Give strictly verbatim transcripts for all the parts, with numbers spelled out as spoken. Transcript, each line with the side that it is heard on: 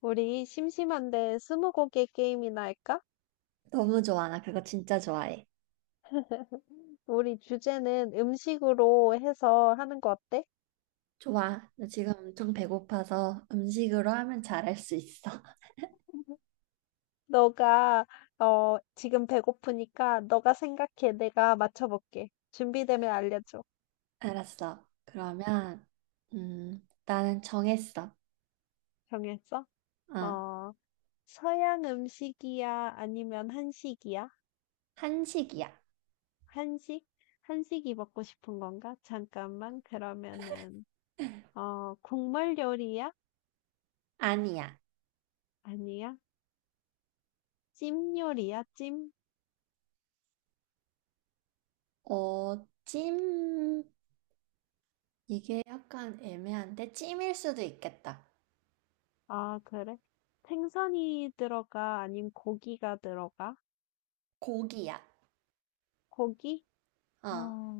left: 우리 심심한데 스무고개 게임이나 할까?
right: 너무 좋아. 나 그거 진짜 좋아해.
left: 우리 주제는 음식으로 해서 하는 거 어때?
right: 좋아. 나 지금 엄청 배고파서 음식으로 하면 잘 할 수 있어.
left: 너가 어 지금 배고프니까 너가 생각해. 내가 맞춰볼게. 준비되면 알려줘.
right: 알았어. 그러면, 음, 나는 정했어.
left: 정했어?
right: 어,
left: 어. 서양 음식이야? 아니면 한식이야?
right: 한식이야.
left: 한식? 한식이 먹고 싶은 건가? 잠깐만. 그러면은 어 국물 요리야?
right: 아니야.
left: 아니야? 찜 요리야? 찜?
right: 어, 찜, 이게 약간 애매한데, 찜일 수도 있겠다.
left: 아, 그래? 생선이 들어가? 아님 고기가 들어가?
right: 고기야.
left: 고기?
right: 어,
left: 어,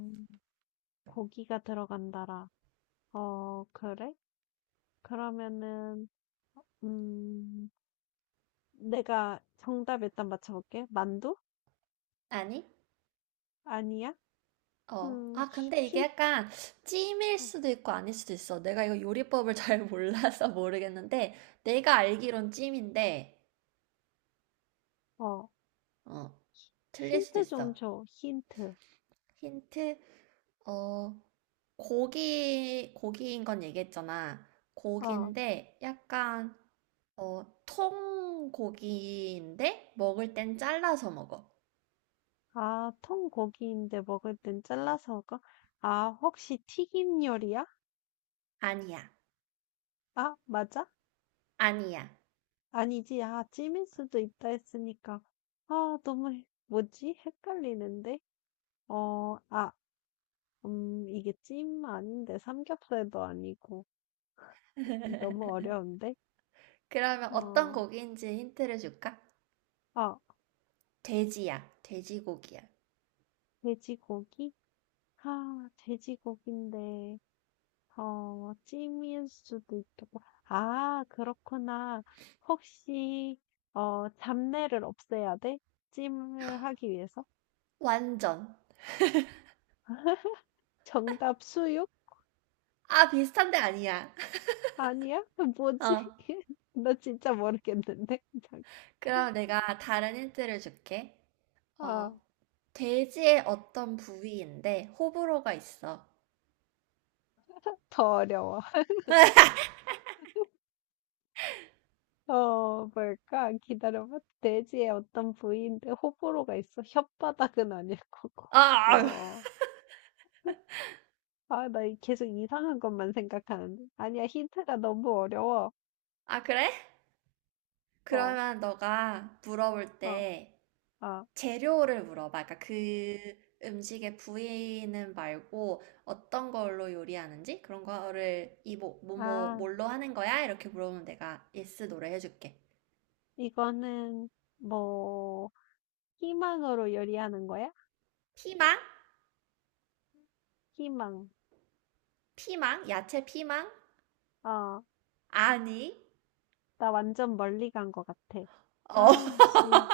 left: 고기가 들어간다라. 어, 그래? 그러면은, 음, 내가 정답 일단 맞춰볼게. 만두?
right: 아니?
left: 아니야?
right: 어,
left: 음,
right: 아, 근데 이게
left: 힌,
right: 약간 찜일 수도 있고 아닐 수도 있어. 내가 이거 요리법을 잘 몰라서 모르겠는데, 내가 알기론 찜인데,
left: 어,
right: 어, 틀릴 수도
left: 힌트 좀
right: 있어.
left: 줘. 힌트.
right: 힌트, 어, 고기, 고기인 건 얘기했잖아.
left: 어,
right: 고기인데, 약간, 어, 통고기인데, 먹을 땐 잘라서 먹어.
left: 아, 통고기인데 먹을 땐 잘라서 먹어? 아, 혹시 튀김 요리야?
right: 아니야,
left: 아, 맞아?
right: 아니야.
left: 아니지. 아, 찜일 수도 있다 했으니까. 아, 너무, 헷- 뭐지? 헷갈리는데? 어, 아, 음, 이게 찜 아닌데, 삼겹살도 아니고. 너무 어려운데?
right: 그러면 어떤
left: 어,
right: 고기인지 힌트를 줄까?
left: 아,
right: 돼지야, 돼지고기야.
left: 돼지고기? 아, 돼지고기인데, 어, 찜일 수도 있고. 아, 그렇구나. 혹시, 어, 잡내를 없애야 돼? 찜을 하기 위해서?
right: 완전.
left: 정답 수육?
right: 아, 비슷한데 아니야.
left: 아니야?
right: 어,
left: 뭐지? 나 진짜 모르겠는데. 잠-
right: 그럼 내가 다른 힌트를 줄게. 어,
left: 아,
right: 돼지의 어떤 부위인데 호불호가 있어.
left: 더 어려워. 어, 뭘까? 기다려봐. 돼지의 어떤 부위인데 호불호가 있어. 혓바닥은 아닐 거고.
right: 아,
left: 어, 아, 나 이- 계속 이상한 것만 생각하는데. 아니야, 힌트가 너무 어려워.
right: 아, 그래?
left: 어,
right: 그러면 너가 물어볼
left: 어,
right: 때
left: 어.
right: 재료를 물어봐. 그러니까 그 음식의 부위는 말고 어떤 걸로 요리하는지 그런 거를 이 뭐, 뭐, 뭐,
left: 아,
right: 뭘로 하는 거야? 이렇게 물어보면 내가 예스 노래 해줄게.
left: 이거는 뭐 희망으로 요리하는 거야?
right: 피망?
left: 희망.
right: 피망? 야채 피망?
left: 어,
right: 아니.
left: 나 완전 멀리 간 것 같아.
right: 어,
left: 아, 씨.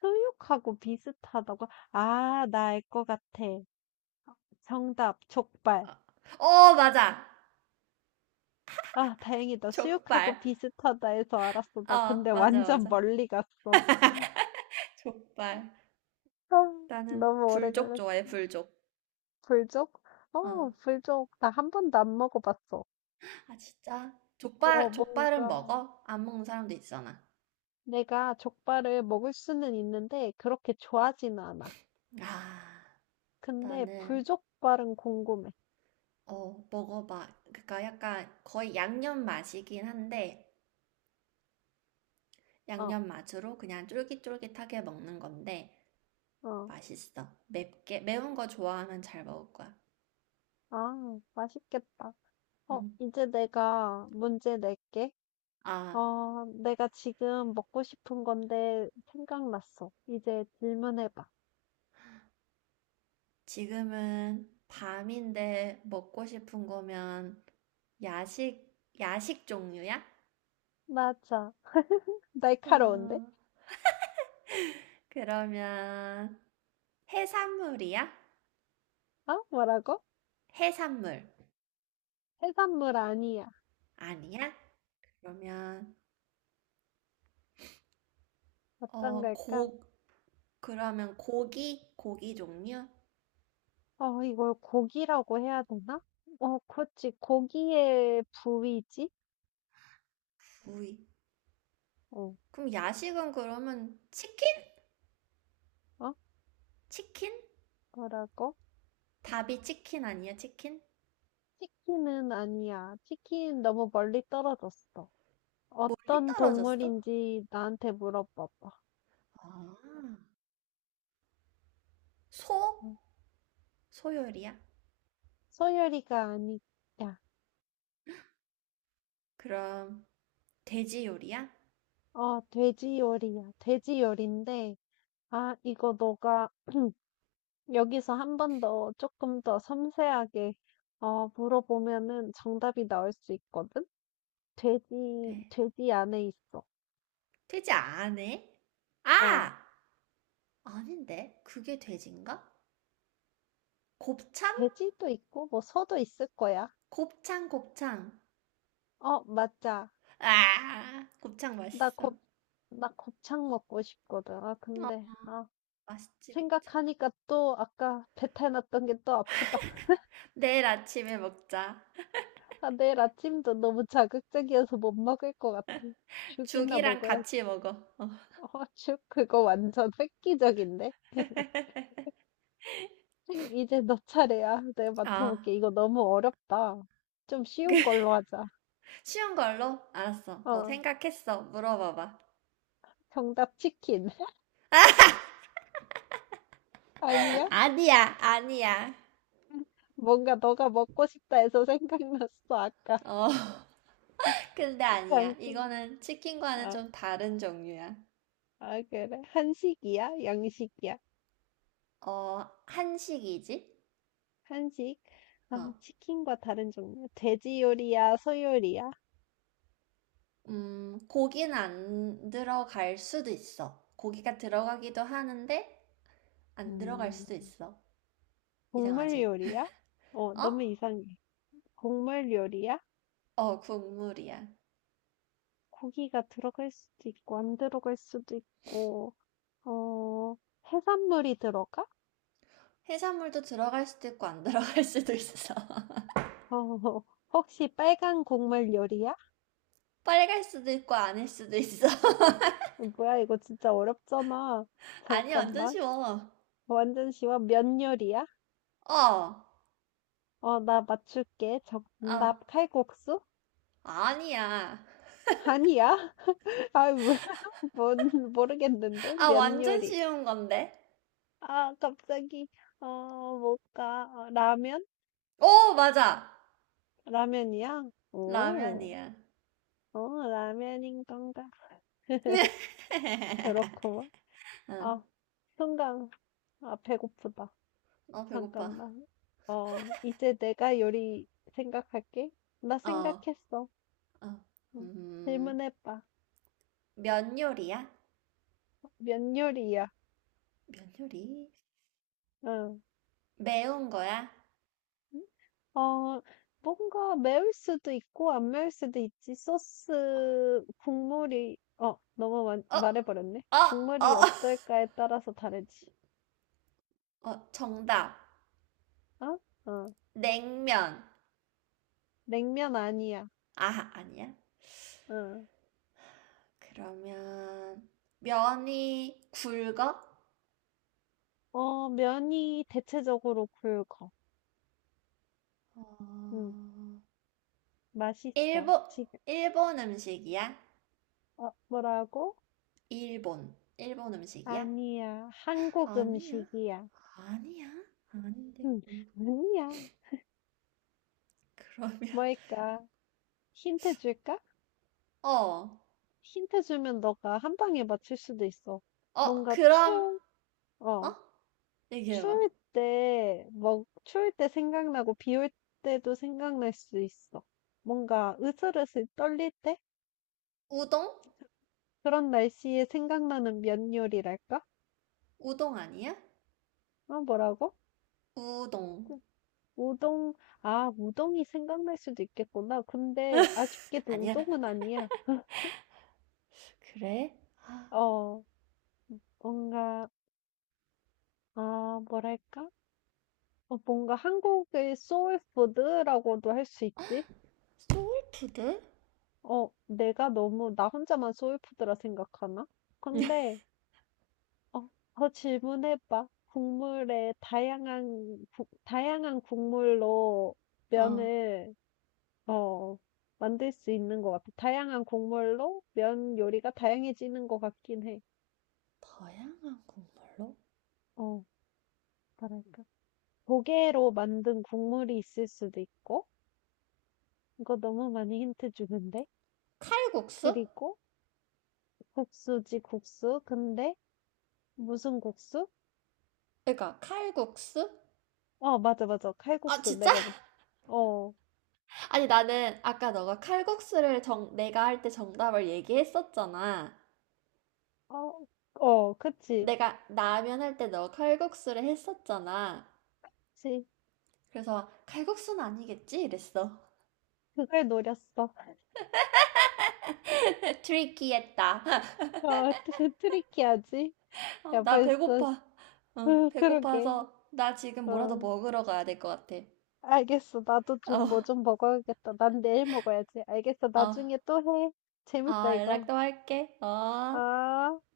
left: 수육하고 비슷하다고? 아, 나 알 것 같아. 정답, 족발.
right: 어, 맞아.
left: 아, 다행이다. 수육하고
right: 족발.
left: 비슷하다 해서 알았어. 나 근데
right: 어, 맞아,
left: 완전
right: 맞아.
left: 멀리 갔어.
right: 족발.
left: 아,
right: 나는
left: 너무 오래
right: 불족
left: 걸렸어.
right: 좋아해, 불족.
left: 불족? 어,
right: 어.
left: 불족. 나 한 번도 안 먹어봤어.
right: 아, 진짜?
left: 어,
right: 족발, 족발은
left: 뭔가
right: 먹어? 안 먹는 사람도 있잖아.
left: 내가 족발을 먹을 수는 있는데 그렇게 좋아하진 않아.
right: 아,
left: 근데
right: 나는,
left: 불족발은 궁금해.
right: 어, 먹어봐. 그러니까 약간 거의 양념 맛이긴 한데,
left: 어,
right: 양념 맛으로 그냥 쫄깃쫄깃하게 먹는 건데,
left: 어.
right: 맛있어. 맵게, 매운 거 좋아하면 잘 먹을 거야.
left: 아, 맛있겠다. 어,
right: 음.
left: 이제 내가 문제 낼게.
right: 아,
left: 어, 내가 지금 먹고 싶은 건데 생각났어. 이제 질문해봐.
right: 지금은 밤인데 먹고 싶은 거면 야식, 야식 종류야?
left: 맞아.
right: 어,
left: 날카로운데?
right: 그러면 해산물이야?
left: 어? 뭐라고?
right: 해산물
left: 해산물 아니야.
right: 아니야? 그러면
left: 어떤
right: 어,
left: 걸까?
right: 고 그러면 고기 고기 종류?
left: 어, 이걸 고기라고 해야 되나? 어, 그렇지. 고기의 부위지?
right: 구이.
left: 어.
right: 그럼 야식은 그러면 치킨?
left: 어?
right: 치킨?
left: 뭐라고?
right: 답이 치킨 아니야, 치킨?
left: 치킨은 아니야. 치킨 너무 멀리 떨어졌어.
right: 멀리
left: 어떤
right: 떨어졌어?
left: 동물인지 나한테 물어봐봐.
right: 아, 소?
left: 음,
right: 소 요리야?
left: 소열이가 아니야.
right: 그럼 돼지 요리야?
left: 어 돼지 요리야. 돼지 요리인데, 아, 이거 너가 여기서 한번 더 조금 더 섬세하게, 어, 물어보면은 정답이 나올 수 있거든? 돼지,
right: 네.
left: 돼지 안에 있어.
right: 돼지 안 해?
left: 어,
right: 아! 아닌데. 그게 돼지인가? 곱창?
left: 돼지도 있고, 뭐, 소도 있을 거야.
right: 곱창, 곱창.
left: 어, 맞아.
right: 아, 곱창
left: 나
right: 맛있어.
left: 곱, 나 곱창 먹고 싶거든. 아,
right: 어,
left: 근데, 아,
right: 맛있지, 곱창.
left: 생각하니까 또 아까 배탈 났던 게 또 아프다.
right: 내일 아침에 먹자.
left: 아, 내일 아침도 너무 자극적이어서 못 먹을 것 같아. 죽이나
right: 죽이랑
left: 먹어야
right: 같이 먹어. 어.
left: 어, 슉, 그거 완전 획기적인데? 생- 이제 너 차례야. 내가
right: 아,
left: 맞춰볼게. 이거 너무 어렵다. 좀
right: 그,
left: 쉬운 걸로 하자.
right: 쉬운 걸로? 알았어. 어,
left: 어,
right: 생각했어. 물어봐봐.
left: 정답 치킨. 아니야?
right: 아니야, 아니야.
left: 뭔가 너가 먹고 싶다 해서 생각났어, 아까.
right: 어, 근데 아니야.
left: 잠깐.
right: 이거는 치킨과는
left: 아,
right: 좀 다른 종류야.
left: 아, 그래. 한식이야? 양식이야?
right: 어, 한식이지?
left: 한식? 아,
right: 어,
left: 치킨과 다른 종류. 돼지 요리야? 소 요리야?
right: 음, 고기는 안 들어갈 수도 있어. 고기가 들어가기도 하는데, 안 들어갈
left: 음,
right: 수도 있어.
left: 곡물
right: 이상하지?
left: 요리야? 어,
right: 어?
left: 너무 이상해. 곡물 요리야?
right: 어, 국물이야.
left: 고기가 들어갈 수도 있고 안 들어갈 수도 있고. 어, 해산물이 들어가?
right: 해산물도 들어갈 수도 있고 안 들어갈 수도 있어.
left: 어, 혹시 빨간 국물 요리야?
right: 빨갈 수도 있고 아닐 수도 있어.
left: 뭐야 이거 진짜 어렵잖아.
right: 아니, 완전
left: 잠깐만.
right: 쉬워.
left: 완전 쉬워. 면 요리야?
right: 어, 어.
left: 어, 나 맞출게. 정답 칼국수?
right: 아니야.
left: 아니야? 아뭔 모르겠는데
right: 아,
left: 면
right: 완전
left: 요리.
right: 쉬운 건데.
left: 아, 갑자기 어, 뭘까. 어, 라면?
right: 오, 맞아.
left: 라면이야? 오,
right: 라면이야.
left: 어, 라면인 건가? 그렇구만.
right: 어,
left: 아, 순간, 아, 배고프다.
right: 어, 배고파.
left: 잠깐만. 어, 이제 내가 요리 생각할게. 나
right: 어, 어,
left: 생각했어. 응.
right: 음,
left: 질문해봐.
right: 면 요리야?
left: 면 요리야?
right: 면 요리?
left: 응.
right: 매운 거야?
left: 어, 뭔가 매울 수도 있고, 안 매울 수도 있지. 소스, 국물이, 어, 너무 마-
right: 어,
left: 말해버렸네.
right: 어,
left: 국물이
right: 어.
left: 어떨까에 따라서 다르지.
right: 어, 정답.
left: 어? 어,
right: 냉면.
left: 냉면 아니야.
right: 아, 아니야?
left: 응.
right: 그러면 면이 굵어?
left: 어, 면이 대체적으로 굵어. 응.
right: 어,
left: 맛있어.
right: 일본,
left: 지금,
right: 일본 음식이야?
left: 어, 뭐라고?
right: 일본, 일본 음식이야?
left: 아니야. 한국
right: 아니야?
left: 음식이야.
right: 아니야? 아닌데,
left: 응,
right: 뭘-
left: 아니야.
right: 그러면.
left: 뭘까? 힌트 줄까?
right: 어,
left: 힌트 주면 너가 한 방에 맞출 수도 있어.
right: 어,
left: 뭔가
right: 그럼,
left: 추,
right: 어?
left: 어,
right: 얘기해봐.
left: 추울 때, 뭐, 추울 때 생각나고 비 올 때도 생각날 수 있어. 뭔가 으슬으슬 떨릴 때?
right: 우동?
left: 그런 날씨에 생각나는 면 요리랄까?
right: 우동 아니야?
left: 어, 뭐라고?
right: 우동.
left: 우동. 아, 우동이 생각날 수도 있겠구나. 근데 아쉽게도
right: 아니야?
left: 우동은 아니야.
right: 그래? 아,
left: 어, 뭔가, 아, 뭐랄까? 어, 뭔가 한국의 소울푸드라고도 할 수 있지?
right: 소울푸드?
left: 어, 내가 너무 나 혼자만 소울푸드라 생각하나? 근데, 어, 더 질문해봐. 국물에 다양한, 구- 다양한 국물로
right: 어.
left: 면을, 어, 만들 수 있는 것 같아. 다양한 국물로 면 요리가 다양해지는 것 같긴 해.
right: 다양한 국물로?
left: 어, 뭐랄까. 조개로 만든 국물이 있을 수도 있고, 이거 너무 많이 힌트 주는데?
right: 칼국수?
left: 그리고 국수지, 국수. 근데 무슨 국수?
right: 그러니까 칼국수?
left: 어, 맞아, 맞아.
right: 아,
left: 칼국수.
right: 진짜?
left: 내가, 뭐- 어,
right: 아니, 나는 아까 너가 칼국수를 정, 내가 할 때 정답을 얘기했었잖아.
left: 어, 어, 그치.
right: 내가 라면 할 때 너 칼국수를 했었잖아.
left: 그치.
right: 그래서 칼국수는 아니겠지? 이랬어.
left: 그걸 노렸어.
right: 트리키했다.
left: 어, 트- 트리키하지?
right: 어,
left: 야,
right: 나
left: 벌써,
right: 배고파. 어,
left: 그, 그러게.
right: 배고파서 나 지금 뭐라도
left: 어,
right: 먹으러 가야 될 것 같아.
left: 알겠어. 나도 좀
right: 어,
left: 뭐 좀 먹어야겠다. 난 내일 먹어야지. 알겠어.
right: 어.
left: 나중에 또 해. 재밌다,
right: 아,
left: 이거.
right: 연락 또 할게. 어.
left: 아.